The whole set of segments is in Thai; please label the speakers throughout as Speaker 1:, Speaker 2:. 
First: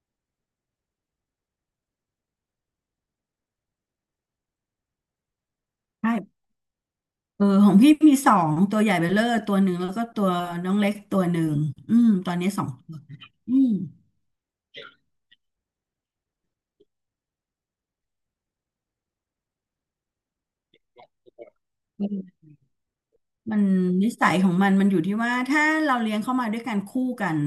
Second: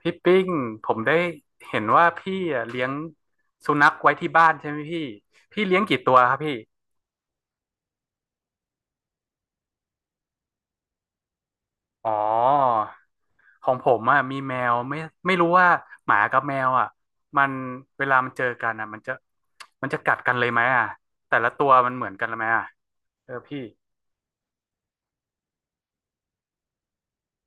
Speaker 1: พี่ปิ้งผมได้เห็นว่าพี่อะเลี้ยงสุนัขไว้ที่บ้านใช่ไหมพี่พี่เลี้ยงกี่
Speaker 2: ใช่
Speaker 1: ตัวครับพี่
Speaker 2: เออของพี่มีสองตัวใหญ่เบลเลอร์ตัวหนึ่งแล้วก็ตัวน้องเล็กตัวหนึ่งอืม
Speaker 1: อ๋อ
Speaker 2: ตอนนี้สองตัวอื
Speaker 1: ข
Speaker 2: ม
Speaker 1: องผมอ่ะมีแมวไม่ไม่รู้ว่าหมากับแมวอ่ะมันเวลามันเจอกันอ่ะมันจะมันจะกัดกันเลยไหมอ่ะแต่ละตัวมันเหมือนกันไหมอ่ะเออ
Speaker 2: มั
Speaker 1: พี่
Speaker 2: นนิสัยของมันมันอยู่ที่ว่าถ้าเราเลี้ยงเข้ามาด้วยกันคู่กัน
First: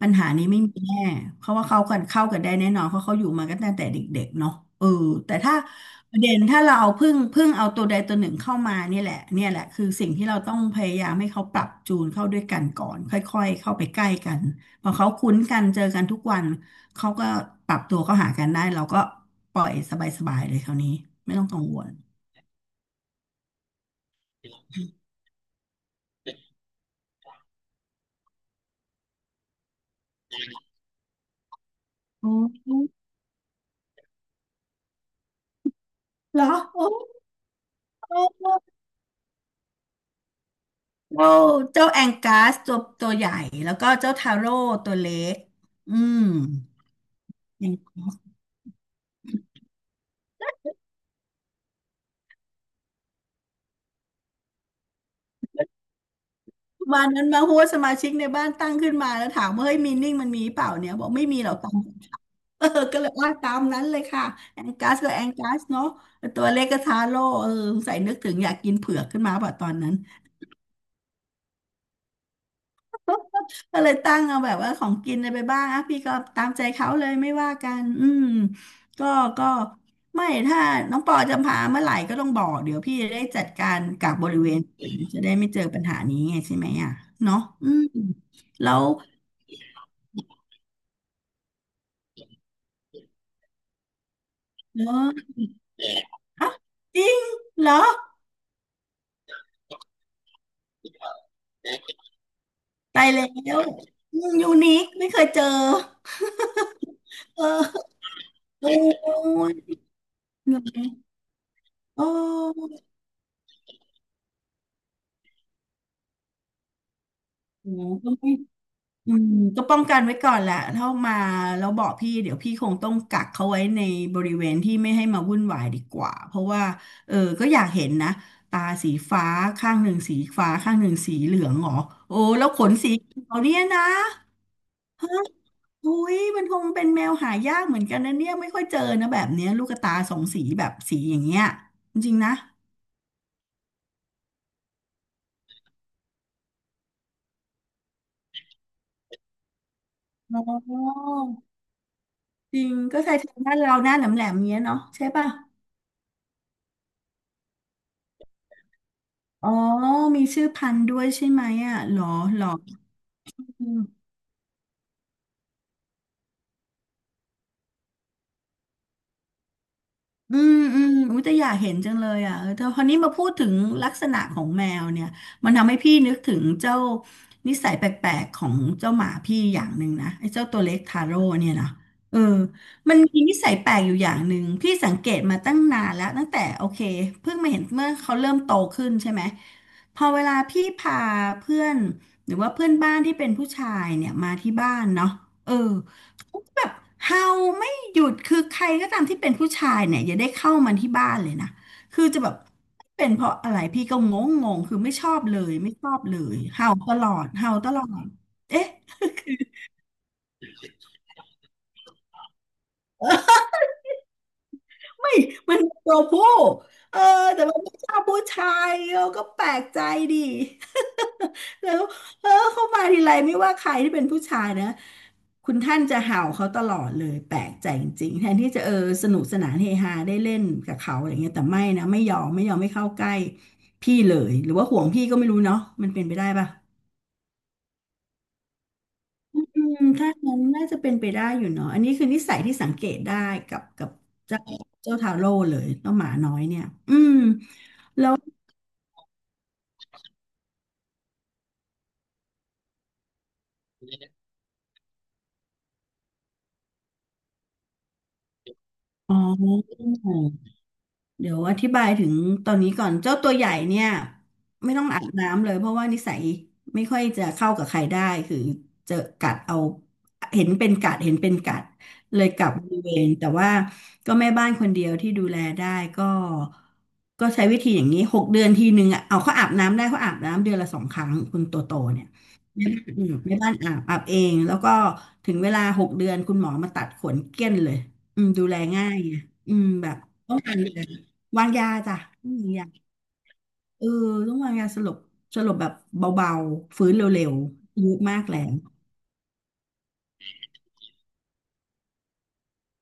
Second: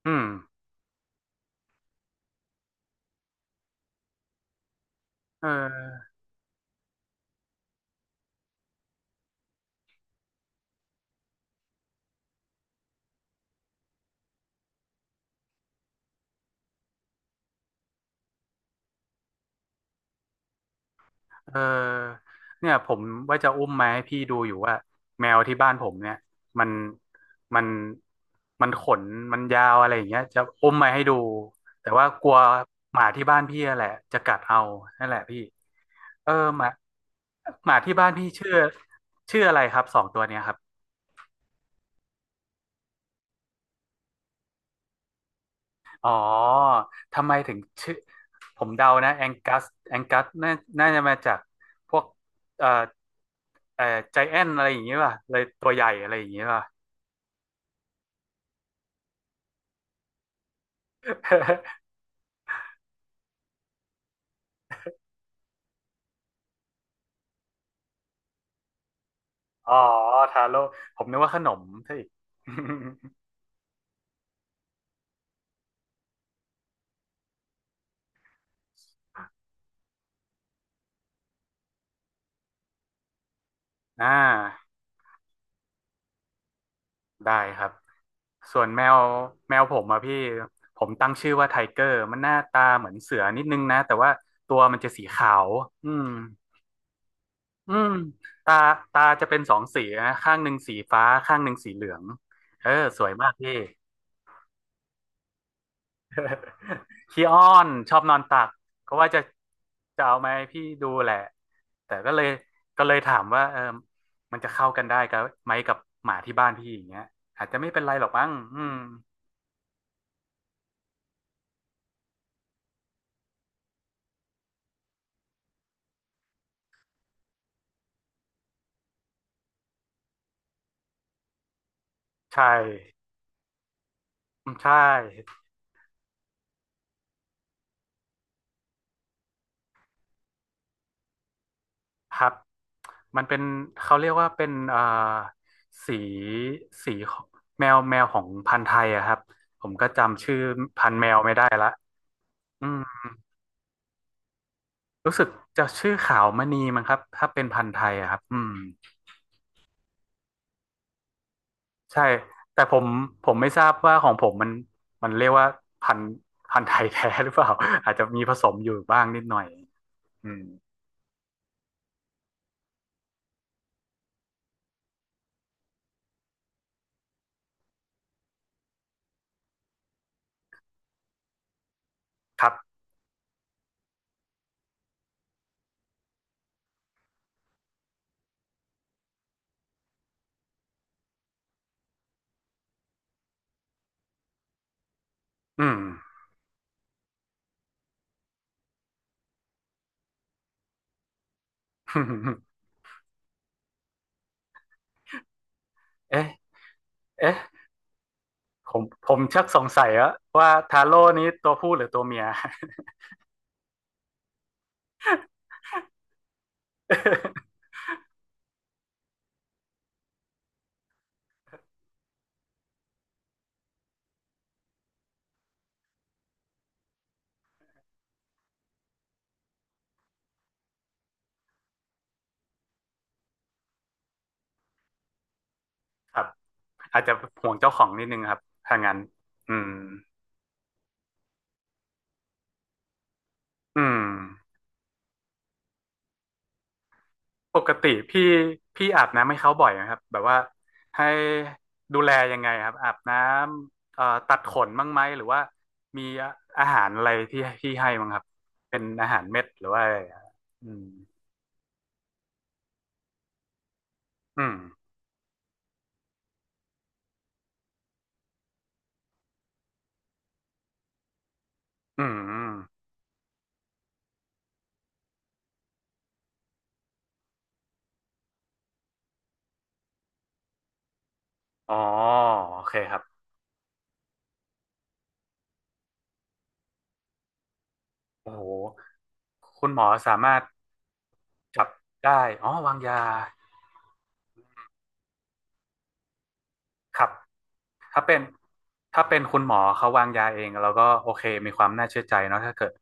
Speaker 2: ปัญ
Speaker 1: อืม
Speaker 2: หานี้ไม่มีแน่เพราะว่าเขากันเข้ากันได้แน่นอนเพราะเขาอยู่มากันตั้งแต่เด็กๆเนาะเออแต่
Speaker 1: เอ
Speaker 2: ถ้า
Speaker 1: อ
Speaker 2: ประเด็นถ้าเราเอาพึ่งเอาตัวใดตัวหนึ่งเข้ามาเนี่ยแหละคือสิ่งที่เราต้องพยายามให้เขาปรับจูนเข้าด้วยกันก่อนค่อยๆเข้าไปใกล้กันพอเขาคุ้นกันเจอกันทุกวันเขาก็ปรับตัวเข้าหากันได้เราก็ปล่อยสบายๆเลยคราวนี้ไม่ต้อง
Speaker 1: เออ
Speaker 2: กังวล
Speaker 1: เนี่ยผมว่าจะอุ้มมาให้พี่ดูอยู่ว่าแมวที่บ้านผมเนี่ยมันมันมันขนมันยาวอะไรอย่างเงี้ยจะอุ้มมาให้ดูแต่ว่ากลัวหมาที่บ้านพี่อะแหละจะกัดเอานั่นแหละพี่เออ
Speaker 2: เหรอ
Speaker 1: หมา
Speaker 2: โอ้
Speaker 1: หมาที่บ้านพี่ชื่อชื่ออะไรครับสองตัวเนี้ยครับ
Speaker 2: เจ้าเจ้าแองกัสตัวใหญ่แล้วก็เจ้าทาโร่ตัวเล็กอื
Speaker 1: อ๋อ
Speaker 2: ม
Speaker 1: ทำไมถึง
Speaker 2: อย่าง
Speaker 1: ชื่อผมเดานะแองกัสแองกัสน่าน่าจะมาจากพวกเอ่อเอ่อใจแอนอะไรอย่างเงี้ยป่ะเลยตัวใหญ่อะไรอย่างเงี้ยป่ะ
Speaker 2: วันนั้นมาหัวสมาชิกในบ้านตั้งขึ้นมาแล้วถามว่าเฮ้ยมีนิ่งมันมีเปล่าเนี่ยบอกไม่มีหรอก ตาม เออก็เลยว่าตามนั้นเลยค่ะแองกัสก็แองกัสเนาะตัวเล็กก็ทาโร่เออสงสัยนึกถึงอยากกินเผือกขึ้นมาป่ะตอ
Speaker 1: อ๋อ
Speaker 2: นนั้น
Speaker 1: ทาโร่ผมนึกว่าขนมซะอีก
Speaker 2: ก็เลยตั้งเอาแบบว่าของกินอะไรไปบ้างอ่ะพี่ก็ตามใจเขาเลยไม่ว่ากันอืมก็ก็ไม่ถ้าน้องปอจะพาเมื่อไหร่ก็ต้องบอกเดี๋ยวพี่จะได้จัดการ
Speaker 1: อ่
Speaker 2: กับบริเวณ
Speaker 1: า
Speaker 2: อื่นจะได้ไม่เจอปัญหานี้ไงใช่ไหมอ่ะ
Speaker 1: ได้
Speaker 2: เนาะ
Speaker 1: ครั
Speaker 2: อื
Speaker 1: บ
Speaker 2: ม
Speaker 1: ส่วน
Speaker 2: แล้
Speaker 1: แม
Speaker 2: ว
Speaker 1: วแมวผมอะพี่ผมตั้งชื่อว่าไทเกอร์มันหน้าตาเหมือนเสือนิดนึงนะแต่ว่าตัวมันจะ
Speaker 2: เน
Speaker 1: สี
Speaker 2: อะ
Speaker 1: ขาวอืม
Speaker 2: อ่ะจริงเหร
Speaker 1: อื
Speaker 2: อ
Speaker 1: มตาตาจะเป็นสองสีนะข้างหนึ่งสีฟ้าข้างหนึ่งสีเหลืองเออส
Speaker 2: ตา
Speaker 1: ว
Speaker 2: ย
Speaker 1: ย
Speaker 2: แล้ว
Speaker 1: มากพี่
Speaker 2: อืมยูนิคไม่เคยเจอ
Speaker 1: ขี้อ้
Speaker 2: เ
Speaker 1: อน
Speaker 2: ออ
Speaker 1: ชอบนอนตัก
Speaker 2: โอ้ย
Speaker 1: ก็ว่าจะจะเอาไหมาให้
Speaker 2: เหรอ
Speaker 1: พี่ดูแหละแต่
Speaker 2: โอ้
Speaker 1: ก็เลยก็เลยถามว่าเออมันจะเข้ากันได้กับไหมกับหมาที่บ้านพี่อย่างเงี้ยอาจจะไม่
Speaker 2: โห
Speaker 1: เป็นไรหรอ
Speaker 2: ก็
Speaker 1: กมั้ง
Speaker 2: ไม่
Speaker 1: อืม
Speaker 2: อืมก็ป้องกันไว้ก่อนแหละถ้ามาแล้วบอกพี่เดี๋ยวพี่คงต้องกักเขาไว้ในบริเวณที่ไม่ให้มาวุ่นวายดีกว่าเพราะว่าเออก็อยากเห็นนะตาสีฟ้าข้างหนึ่งสีฟ้าข้างหนึ่งสีเหลืองเหรอโอ้
Speaker 1: ใช่
Speaker 2: แล้วขนสีเขียวเนี่ยนะ
Speaker 1: อืมใช่
Speaker 2: อุ้ยมันคงเป็นแมวหายากเหมือนกันนะเนี่ยไม่ค่อยเจอนะแบบเนี้ยลูกตาสองสีแบบสีอย่างเงี้ยจริง
Speaker 1: ค
Speaker 2: ๆ
Speaker 1: รับ
Speaker 2: นะ
Speaker 1: มันเป็นเขาเรียกว่าเป็นสีสีของแมวแมวของพันธุ์ไทยอะครับผมก็จำชื่อ
Speaker 2: อ๋
Speaker 1: พันธุ์
Speaker 2: อ
Speaker 1: แมวไม่ได้ละ
Speaker 2: จริ
Speaker 1: อื
Speaker 2: ง
Speaker 1: ม
Speaker 2: ก็ใช่ทางบ้านเราหน้าแหลมแหลมเงี้ยเนาะใช่
Speaker 1: รู้สึ
Speaker 2: ป่ะ
Speaker 1: กจะชื่อขาวมณีมั้งครับถ้าเป็นพันธุ์ไทยอะครับอืม
Speaker 2: อ๋อ มีชื่อพันธุ์ด้วยใช่ไหมอ่ะหร
Speaker 1: ใช่
Speaker 2: อหรอ
Speaker 1: แต่ผมผมไม่ท
Speaker 2: อื
Speaker 1: ราบว่า
Speaker 2: ม
Speaker 1: ของผมมันมันเรียกว่าพันธุ์พันธุ์ไทยแท้หรือเปล่า อาจจะมีผสมอยู่บ้างนิดหน่อยอื
Speaker 2: อื
Speaker 1: ม
Speaker 2: มอืมอุ้ยแต่อยากเห็นจังเลยอ่ะเออแต่พอนี้มาพูดถึงลักษณะของแมวเนี่ยมันทำให้พี่นึกถึงเจ้านิสัยแปลกๆของเจ้าหมาพี่อย่างหนึ่งนะไอ้เจ้าตัวเล็กทาโร่เนี่ยนะเออ
Speaker 1: ครับ
Speaker 2: มันมีนิสัยแปลกอยู่อย่างหนึ่งพี่สังเกตมาตั้งนานแล้วตั้งแต่โอเคเพิ่งมาเห็นเมื่อเขาเริ่มโตขึ้นใช่ไหมพอเวลาพี่พาเพื่อนหรือว่าเพื่อนบ้านที่เป็นผู้ชายเนี่ยมาที่บ้านเนาะเออ
Speaker 1: อืม
Speaker 2: เขาก็แบบเห่า หยุดคือใครก็ตามที่เป็นผู้ชายเนี่ยอย่าได้เข้ามาที่บ้านเลยนะคือจะแบบ เป็นเพราะอะไรพี่ก็งงงคือไม่ชอบเลยไม่ชอบเล
Speaker 1: เอ๊ะ
Speaker 2: ยเห่าตลอด
Speaker 1: เอ๊ะ
Speaker 2: เห่าตลอดเอ๊ะ
Speaker 1: ผมผมชักสงสัยแล้วว่าทาโร่นี้ตัวผู้หรือตัวเมีย
Speaker 2: ไม่มันตัวผู้เออแต่มัน ไม่ชอบผู้ชายเราก็แปลกใจดิ แล้วเออเขามาทีไรไม่ว่าใครที่เป็นผู้ชายนะคุณท่านจะเห่าเขาตลอดเลยแปลกใจจริงๆแทนที่จะเออสนุกสนานเฮฮาได้เล่นกับเขาอะไรเงี้ยแต่ไม่นะไม่ยอมไม่ยอมไม่เข้าใกล้พี่เลยหรือว่าห่วงพี่ก็ไม่รู้เนาะมันเป็นไป
Speaker 1: ครั
Speaker 2: ได้
Speaker 1: บ
Speaker 2: ปะ
Speaker 1: อาจจะห่วงเจ้าของนิดนึงครับ ถ้างั้น
Speaker 2: อื
Speaker 1: อืม
Speaker 2: มถ้างั้นน่าจะเป็นไปได้อยู่เนาะอันนี้คือนิสัยที่สังเกตได้กับ
Speaker 1: อื
Speaker 2: กับ
Speaker 1: ม
Speaker 2: เจ้าเจ้าทาโร่เลยเจ้าหมาน้อยเนี่ยอืม
Speaker 1: ปกติพี่พี่อาบน้ำให้เขาบ่อยนะครับแบบว่าให้ดูแลยังไงครับอาบน้ำตัดขนบ้างไหมหรือว่ามีอาหารอะไรที่ที่ให้บ้างครับเป็นอา
Speaker 2: อ๋อ
Speaker 1: หารเม็ดหรือว่าอะไรอะอืม
Speaker 2: เดี๋ยวอธิบายถึงตอนนี้ก่อนเจ้าตัวใหญ่เนี่ย
Speaker 1: อืม
Speaker 2: ไม่ต้องอาบน้ำเลยเพราะว่านิสัยไม่ค่อยจะเข้ากับใครได้คือจะกัดเอาเห็นเป็นกัดเห็นเป็นกัด
Speaker 1: อืม
Speaker 2: เลย
Speaker 1: อ
Speaker 2: กลับ
Speaker 1: ม
Speaker 2: บริเวณแต่ว่าก็แม่บ้านคนเดียวที่ดูแลได้ก็ก็ใช้วิธีอย่างนี้หกเดือนทีหนึ่งอ่ะเอาเขาอาบน้ำได้เขาอาบน้ำเดือนละสองครั้งคุณโตโต
Speaker 1: อ๋อ
Speaker 2: เนี่ย
Speaker 1: โอ
Speaker 2: แม่
Speaker 1: เค
Speaker 2: บ้าน
Speaker 1: ครับ
Speaker 2: อืมแม่บ้านอาบเองแล้วก็ถึงเวลาหกเดือนคุณหมอมาตัดขนเกลี้ยนเลยอืม
Speaker 1: โอ้โห
Speaker 2: ดูแลง่ายไงอืม
Speaker 1: คุณหมอ
Speaker 2: แบบ
Speaker 1: สา
Speaker 2: ต้
Speaker 1: มา
Speaker 2: อ
Speaker 1: ร
Speaker 2: ง
Speaker 1: ถ
Speaker 2: การดูแล วาง
Speaker 1: จั
Speaker 2: ยา
Speaker 1: บ
Speaker 2: จ้ะ
Speaker 1: ได้
Speaker 2: ต้อง
Speaker 1: อ๋
Speaker 2: วา
Speaker 1: อ
Speaker 2: ง
Speaker 1: วาง
Speaker 2: ยา
Speaker 1: ยา
Speaker 2: เออต้องวางยาสลบสลบแบบเบาๆฟื้น
Speaker 1: ครับ
Speaker 2: เร็วๆอายุ
Speaker 1: ถ้าเป็
Speaker 2: มา
Speaker 1: น
Speaker 2: กแล้ว
Speaker 1: ถ้าเป็นคุณหมอเขาวางยาเองเราก็โอเคมีความน่าเชื่อใจเนาะถ้าเกิด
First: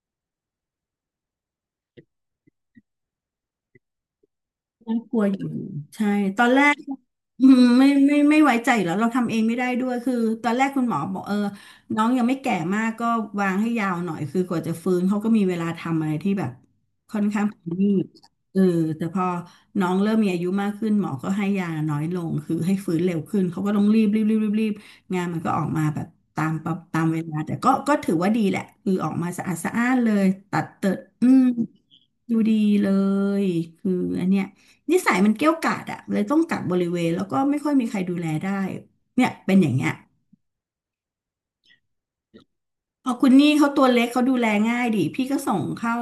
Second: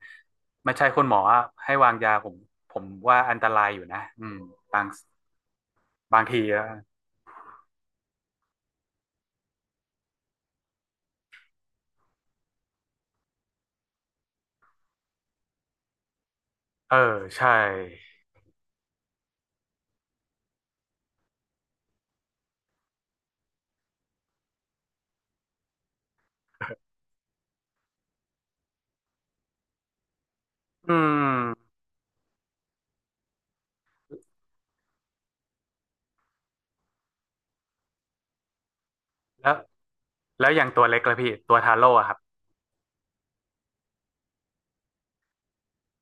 Speaker 1: ไม่ใช่คุณหมออะให้วางยาผมผมว่าอันตรายอยู่นะอืมบาง
Speaker 2: น่ากลัวอยู่ใช่
Speaker 1: บางที
Speaker 2: ตอนแร
Speaker 1: อะ
Speaker 2: กอืมไม่ไว้ใจอยู่แล้วเราทำเองไม่ได้ด้วยคือตอนแรกคุณหมอบอกเออน้องยังไม่แก่มากก็วางให้ยาวหน่อยคือกว่าจะฟื้นเขาก็มีเวลาทำอะไรที่แบบ
Speaker 1: เออใช่
Speaker 2: นี่เออแต่พอน้องเริ่มมีอายุมากขึ้นหมอก็ให้ยาน้อยลงคือให้ฟื้นเร็วขึ้นเขาก็ต้องรีบงานมันก็ออกมาแบบตามประตามเวลาแต่ก็ถือว่าดีแหละคือออกมาสะอาดสะอ้านเลยตัดเติ
Speaker 1: อื
Speaker 2: ดอืม
Speaker 1: ม
Speaker 2: ดูดีเลยคืออันเนี้ยนิสัยมันเกี้ยวกาดอะเลยต้องกักบริเวณแล้วก็ไม่ค่อยมีใครดูแลได้เนี่ย
Speaker 1: แล้
Speaker 2: เป็
Speaker 1: ว
Speaker 2: นอย่างเงี้ย
Speaker 1: แล้วอย่างตัวเล็กละพี่ตัวทาโร่อะครับ
Speaker 2: พอคุณนี่เขาตัวเล็กเขาดูแลง่ายดิพี่ก็ส่งเข้า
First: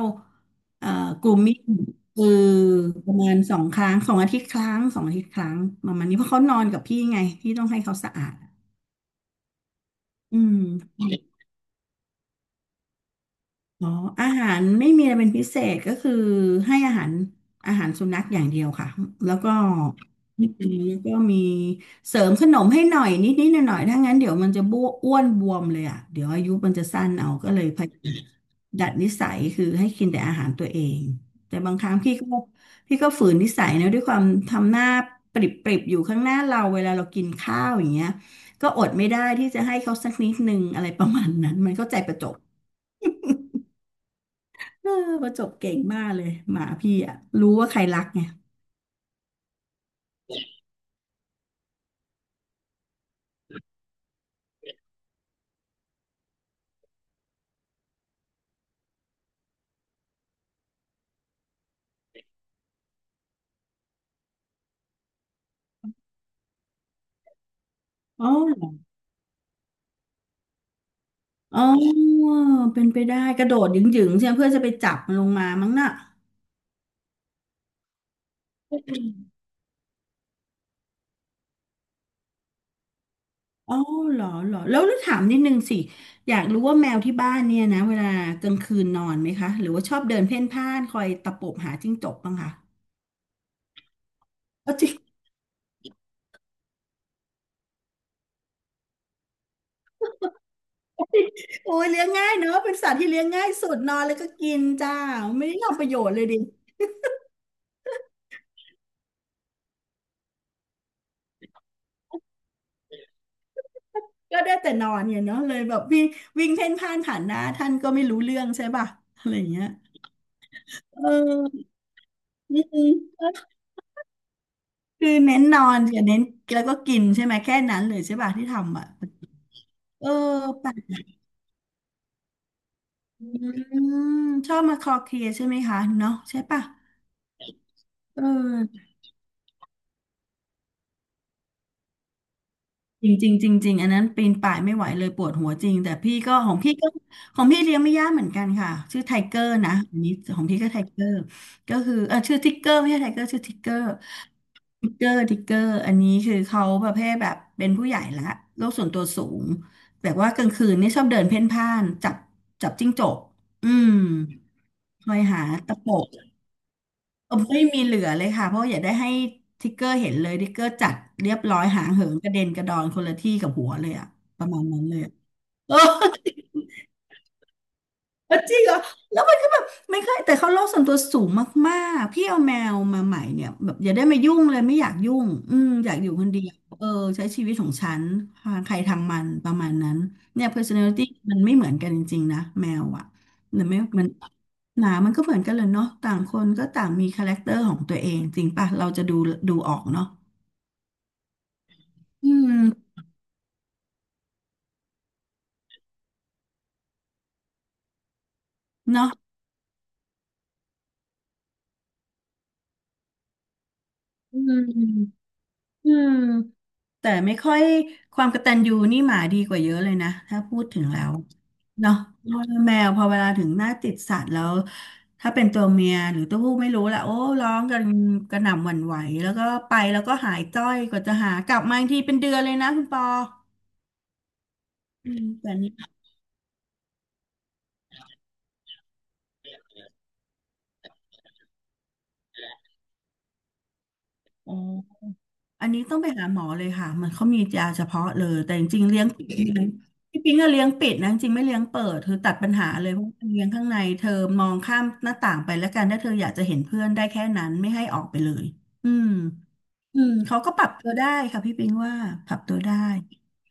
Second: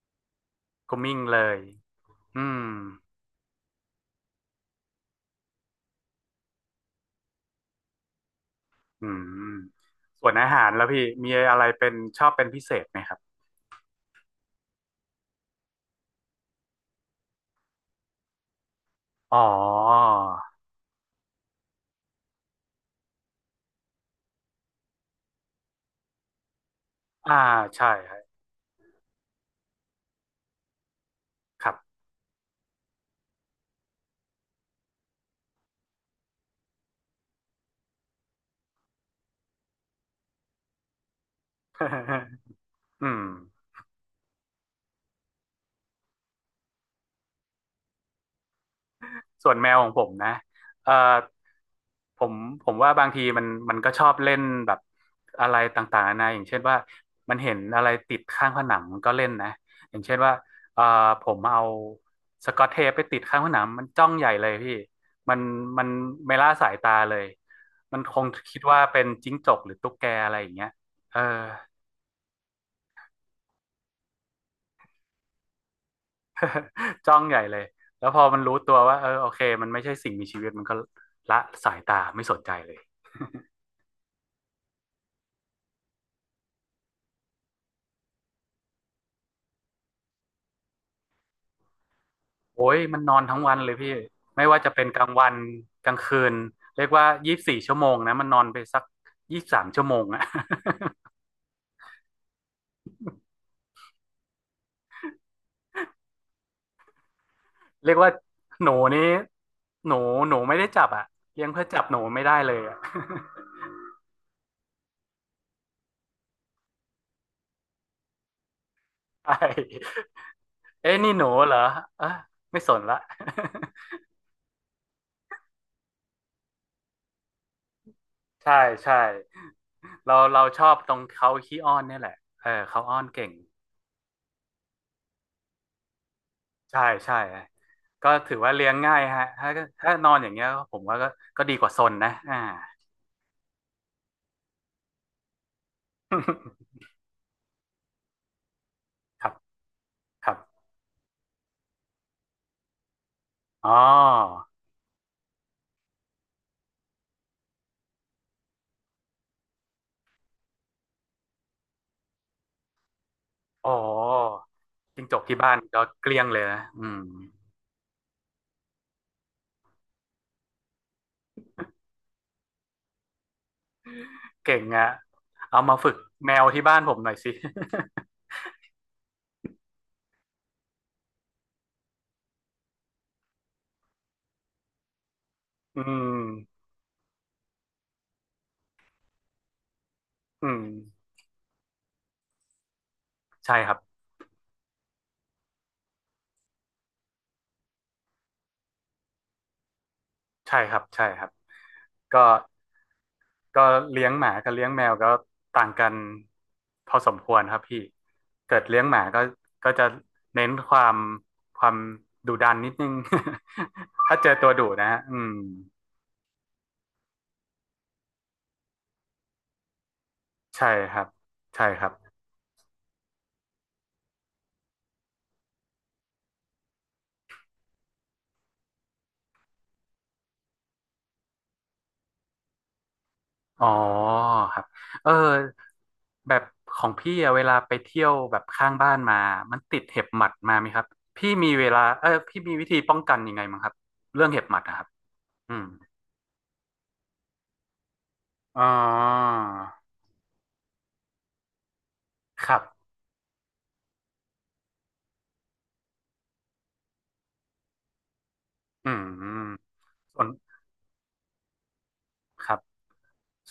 Speaker 2: เอ่อ
Speaker 1: ก็มิ่ง
Speaker 2: กลุ่
Speaker 1: เล
Speaker 2: มมิ่
Speaker 1: ย
Speaker 2: งคือ
Speaker 1: อืม
Speaker 2: ประมาณ2 ครั้งสองอาทิตย์ครั้งสองอาทิตย์ครั้งประมาณนี้เพราะเขานอนกับพี่ไงพี่ต้องให้เขาสะอาด
Speaker 1: อืมส่วน
Speaker 2: อื
Speaker 1: อา
Speaker 2: ม
Speaker 1: หารแล้วพี่มีอะไรเป็นชอบเป็นพิเศษไหมครับ
Speaker 2: อ๋ออาหารไม่มีอะไรเป็นพิเศษก็คือให้อาหารสุนัขอย่างเดียวค่ะแล้
Speaker 1: อ๋อ
Speaker 2: วก็นี่คือก็มีเสริมขนมให้หน่อยนิดหน่อยหน่อยๆถ้างั้นเดี๋ยวมันจะบ้วอ้วนบวมเลยอ่ะเดี๋ยวอายุมันจะสั้นเอา
Speaker 1: อ่า
Speaker 2: ก็เลยพ
Speaker 1: ใช่
Speaker 2: ยายามดัดนิสัยคือให้กินแต่อาหารตัวเองแต่
Speaker 1: ครั
Speaker 2: บา
Speaker 1: บ
Speaker 2: งครั้งพี่ก็ฝืนนิสัยนะด้วยความทำหน้าปริบปริบอยู่ข้างหน้าเราเวลาเรากินข้าวอย่างเงี้ยก็อดไม่ได้ที่จะให้เขาสักนิดนึงอะไรประมาณนั้นมันก็ใจ ป
Speaker 1: ครั
Speaker 2: ระ
Speaker 1: บ
Speaker 2: จบ
Speaker 1: อืม
Speaker 2: เออประจบเก่งมากเลยหมาพี่อ่ะรู้ว่าใครรักไง
Speaker 1: ส่วนแมวของผมนะเอ่อ ผมผมว่าบางทีมันมันก็ชอบเล่นแบบอะไรต่างๆนานาอย่างเช่นว่ามันเห็นอะไรติดข้างผนังมันก็เล่นนะอย่างเช่นว่าเอ่อผมเอาสกอตเทปไปติดข้างผนังมันจ้องใหญ่เลยพี่มันมันไม่ละสายตาเลยมันคง
Speaker 2: อ๋อ
Speaker 1: คิดว่าเป็นจิ้งจกหรือตุ๊กแกอะไรอย่างเงี้ยเออ
Speaker 2: อ๋อเป็นไปได้กระโดดหยิ่งๆใช่ไหมเพื่อจะไปจับมันลงมามั้งน่ะ
Speaker 1: จ้องใหญ่เลยแล้วพอมันรู้ตัวว่าเออโอเคมันไม่ใช่สิ่งมีชีวิตมันก็ละสายตาไม่สนใจเลย
Speaker 2: อ๋อเหรอแล้วถามนิดนึงสิอยากรู้ว่าแมวที่บ้านเนี่ยนะเวลากลางคืนนอนไหมคะหรือว่าชอบเดินเพ่นพ่านคอยตะปบหาจิ้งจกบ้างคะ
Speaker 1: โอ้ยมันนอนทั้งวันเลยพี่ไม่ว่าจะ
Speaker 2: เอา
Speaker 1: เป็
Speaker 2: จ
Speaker 1: น
Speaker 2: ริง
Speaker 1: กลางวันกลางคืนเรียกว่า24 ชั่วโมงนะมันนอนไปสัก23 ชั่วโมงอะ
Speaker 2: โอ้ยเลี้ยงง่ายเนอะเป็นสัตว์ที่เลี้ยงง่ายสุดนอนแล้วก็กินจ้าไม่ได้ทำประโยชน์เลยดิ
Speaker 1: เรียกว่าหนูนี้หนูหนูไม่ได้จับอะเลี้ยงเพื่อจับหนูไม่ได้เลยอะ
Speaker 2: ก็ได้แต่นอนเนี่ยเนาะเลยแบบวิ่งวิ่งเพ่นพ่านผ่านหน้าท่านก็ไม่รู้เรื่องใช่ป่ะ อะไร
Speaker 1: ใช่
Speaker 2: อย่างเงี้ย
Speaker 1: เอ้ย
Speaker 2: เ
Speaker 1: นี่หนูเหรอ
Speaker 2: ออ
Speaker 1: เออ
Speaker 2: อื
Speaker 1: ไม่สนละ
Speaker 2: ม คือเน้นนอนกับเน้นแล้วก็กินใช่ไหมแค่นั้นเลยใช่ป่ะที่
Speaker 1: ใช่
Speaker 2: ทำอ่ะ
Speaker 1: ใช่
Speaker 2: เออ
Speaker 1: เราเราช
Speaker 2: แป
Speaker 1: อบตร
Speaker 2: ล
Speaker 1: งเขาขี้อ้อนเนี่ยแหละเออเขาอ้อน
Speaker 2: อื
Speaker 1: เก่ง
Speaker 2: มชอบมาคลอเคลียร์ใช่ไหมคะเนาะใช่ป่ะ
Speaker 1: ใช่ใช่ก็
Speaker 2: เอ
Speaker 1: ถือว่าเลี้ยง
Speaker 2: อ
Speaker 1: ง่ายฮะถ้าถ้านอนอย่างเงี้ยผมว่าก็ก็ดีกว่าซนนะอ่า
Speaker 2: จริงจริงจริงจริงอันนั้นปีนป่ายไม่ไหวเลยปวดหัวจริงแต่พี่ก็ของ พี่ก็ของพี่เลี้ยงไม่ยากเหมือนกันค่ะชื่อไท
Speaker 1: ครับ
Speaker 2: เกอร์นะอันนี้
Speaker 1: ครับ
Speaker 2: ของพี่ก็ไทเกอร์ก็คือเออชื่อทิกเกอร์ไม่ใช่ไทเกอร์ชื่อทิกเก
Speaker 1: อ๋
Speaker 2: อ
Speaker 1: อ
Speaker 2: ร์ทิกเกอร์อันนี้คือเขาประเภทแบบเป็นผู้ใหญ่ละโลกส่วนตัวสูงแบบว่ากลางคืนนี่ชอบเดินเพ่นพ่านจับจิ้งจกอื
Speaker 1: อ๋อ
Speaker 2: ม
Speaker 1: จิ้ง
Speaker 2: ค
Speaker 1: จ
Speaker 2: อย
Speaker 1: กที่
Speaker 2: หา
Speaker 1: บ้าน
Speaker 2: ตะ
Speaker 1: ก็
Speaker 2: ป
Speaker 1: เก
Speaker 2: บ
Speaker 1: ลี้ยงเลยนะอืม
Speaker 2: เออไม่มีเหลือเลยค่ะเพราะอย่าได้ให้ทิกเกอร์เห็นเลยทิกเกอร์จัดเรียบร้อยหางเหินกระเด็นกระดอนคนละที่กับหัวเลยอะประ
Speaker 1: เก่
Speaker 2: มา
Speaker 1: ง
Speaker 2: ณนั้น
Speaker 1: อะ
Speaker 2: เลยอะ
Speaker 1: เอา
Speaker 2: เอ
Speaker 1: มา
Speaker 2: อ
Speaker 1: ฝึกแมวที่บ้านผมหน่อยสิ
Speaker 2: เออจริงเหรอแล้วมันก็แบบไม่เคยแต่เขาโลกส่วนตัวสูงมากๆพี่เอาแมวมาใหม่เนี่ยแบบอย่าได้มายุ่งเลยไม่อยากยุ่งอืม
Speaker 1: อื
Speaker 2: อยากอยู่คนเดียว
Speaker 1: ม
Speaker 2: เออใช้ชีวิตของฉันใครทางมันประมาณนั้น
Speaker 1: อื
Speaker 2: เนี่ย
Speaker 1: ม
Speaker 2: personality มันไม่เหมือนกันจริงๆนะแมวอ่ะ
Speaker 1: ใช่
Speaker 2: หรือ
Speaker 1: ครั
Speaker 2: ไม่
Speaker 1: บ
Speaker 2: มันหนามันก็เหมือนกันเลยเนาะต่างคนก็ต่างมีคาแรคเตอร์ของตัวเองจริงป่ะเราจะดูดูออกเนาะ
Speaker 1: ใช่ครับใช่ครับก็
Speaker 2: อืม
Speaker 1: ก็เลี้ยงหมากับเลี้ยงแมวก็ต่างกันพอสมควรครับพี่เกิดเลี้ยงหมา
Speaker 2: เนาะ
Speaker 1: ก็ก็จะเน้นความความดุดันนิดนึง ถ้าเจอ
Speaker 2: อื
Speaker 1: ตัวดุนะฮะ
Speaker 2: ม
Speaker 1: อืม
Speaker 2: อืม แต่ไม่ค่อยความกตัญญูนี่หมาดีกว่าเยอะเลยนะถ้าพูด
Speaker 1: ใช่
Speaker 2: ถึง
Speaker 1: ค
Speaker 2: แล้
Speaker 1: รับ
Speaker 2: ว
Speaker 1: ใช่ครั
Speaker 2: เนาะ
Speaker 1: บ
Speaker 2: เพราะแมวพอเวลาถึงหน้าติดสัตว์แล้วถ้าเป็นตัวเมียหรือตัวผู้ไม่รู้แหละโอ้ร้องกันกระหน่ำหวั่นไหวแล้วก็ไปแล้วก็หายจ้อยกว่าจะหากลับมาอีกทีเป็นเดือนเลยนะคุณปอ
Speaker 1: อ๋อครับเอ
Speaker 2: อื
Speaker 1: อ
Speaker 2: มแบบนี้
Speaker 1: แบบของพี่อะเวลาไปเที่ยวแบบข้างบ้านมามันติดเห็บหมัดมาไหมครับพี่มีเวลาเออพี่มีวิธีป้องกันยังไงมั้งครับเรื่องเห็บ
Speaker 2: โ
Speaker 1: หมัดนะครับ
Speaker 2: อ
Speaker 1: อืม
Speaker 2: อันนี้ต้องไปหาหมอเลยค่ะมันเขามียาเฉพาะเลยแต่
Speaker 1: อ๋อ
Speaker 2: จริงๆเลี้ยงปิดที่พี่ปิงก็เลี้ยงปิดนะจริงๆไม่เลี้ยงเปิดเธอตัด
Speaker 1: ค
Speaker 2: ปัญ
Speaker 1: รั
Speaker 2: หาเล
Speaker 1: บ
Speaker 2: ยเพราะว่าเลี้ยงข้างในเธอมองข้ามหน้าต่างไปแล้วกันถ้าเธออยากจะเห็นเพื่อนได้แค่นั้นไม่ให้ออกไปเลย
Speaker 1: อื
Speaker 2: อืม
Speaker 1: ม
Speaker 2: อืม
Speaker 1: ส่วน
Speaker 2: เขาก็ปรับตัวได้ค่ะพี่ปิงว่าปรับ
Speaker 1: ค
Speaker 2: ตั
Speaker 1: รับ
Speaker 2: วได้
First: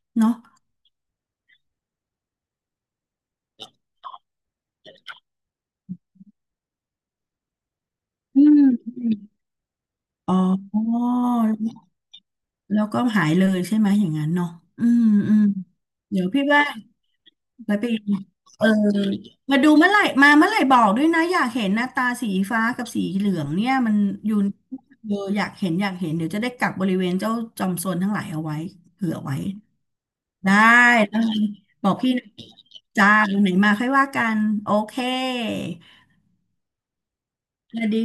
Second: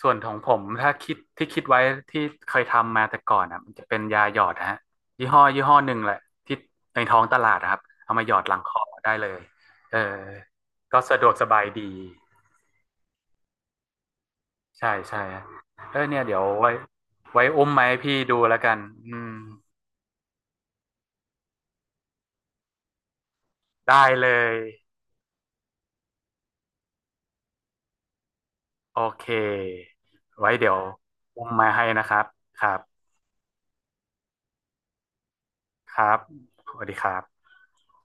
Speaker 1: ส่วนข
Speaker 2: เนาะ
Speaker 1: องผมถ้าคิดที่คิดไว้ที่เคยทำมาแต่ก่อนอ่ะมันจะเป็นยาหยอดนะฮะยี่ห้อยี่ห้อหนึ่งแหละที่ในท้องตลาดนะครับเอามาหยอ
Speaker 2: อื
Speaker 1: ดหลังคอได้
Speaker 2: ม
Speaker 1: เลยเออ
Speaker 2: อ๋
Speaker 1: ก็
Speaker 2: อ
Speaker 1: สะดวกสบายดี
Speaker 2: แล้วก็หายเลยใช่ไหมอย่างนั้นเนาะอื
Speaker 1: ใช่
Speaker 2: ม
Speaker 1: ใช่
Speaker 2: อืม
Speaker 1: ฮะเออเนี่
Speaker 2: เดี๋
Speaker 1: ย
Speaker 2: ยว
Speaker 1: เดี๋ยว
Speaker 2: พี่ว่า
Speaker 1: ไว้ไว้อุ้ม
Speaker 2: ไป
Speaker 1: ไห
Speaker 2: ไป
Speaker 1: มาให้
Speaker 2: อีก
Speaker 1: พี่ดูแล้ว
Speaker 2: เออ
Speaker 1: กันอืม
Speaker 2: มาดูเมื่อไหร่มาเมื่อไหร่บอกด้วยนะอยากเห็นหน้าตาสีฟ้ากับสีเหลืองเนี่ยมั
Speaker 1: ได้
Speaker 2: น
Speaker 1: เล
Speaker 2: อยู่
Speaker 1: ย
Speaker 2: เอออยากเห็นอยากเห็นเดี๋ยวจะได้กักบริเวณเจ้าจอมโซนทั้งหลายเอาไว้
Speaker 1: โอ
Speaker 2: เผื่อ
Speaker 1: เค
Speaker 2: ไว้
Speaker 1: ไว้
Speaker 2: ได้
Speaker 1: เดี๋ยว
Speaker 2: ได้
Speaker 1: อุ้มมาให้
Speaker 2: บอก
Speaker 1: นะค
Speaker 2: พี่ห
Speaker 1: รับ
Speaker 2: นะ
Speaker 1: ครับ
Speaker 2: จ้าวันไหนมาค่อยว่ากันโอเค
Speaker 1: ครับสวัสดีครับ
Speaker 2: แล้วสดี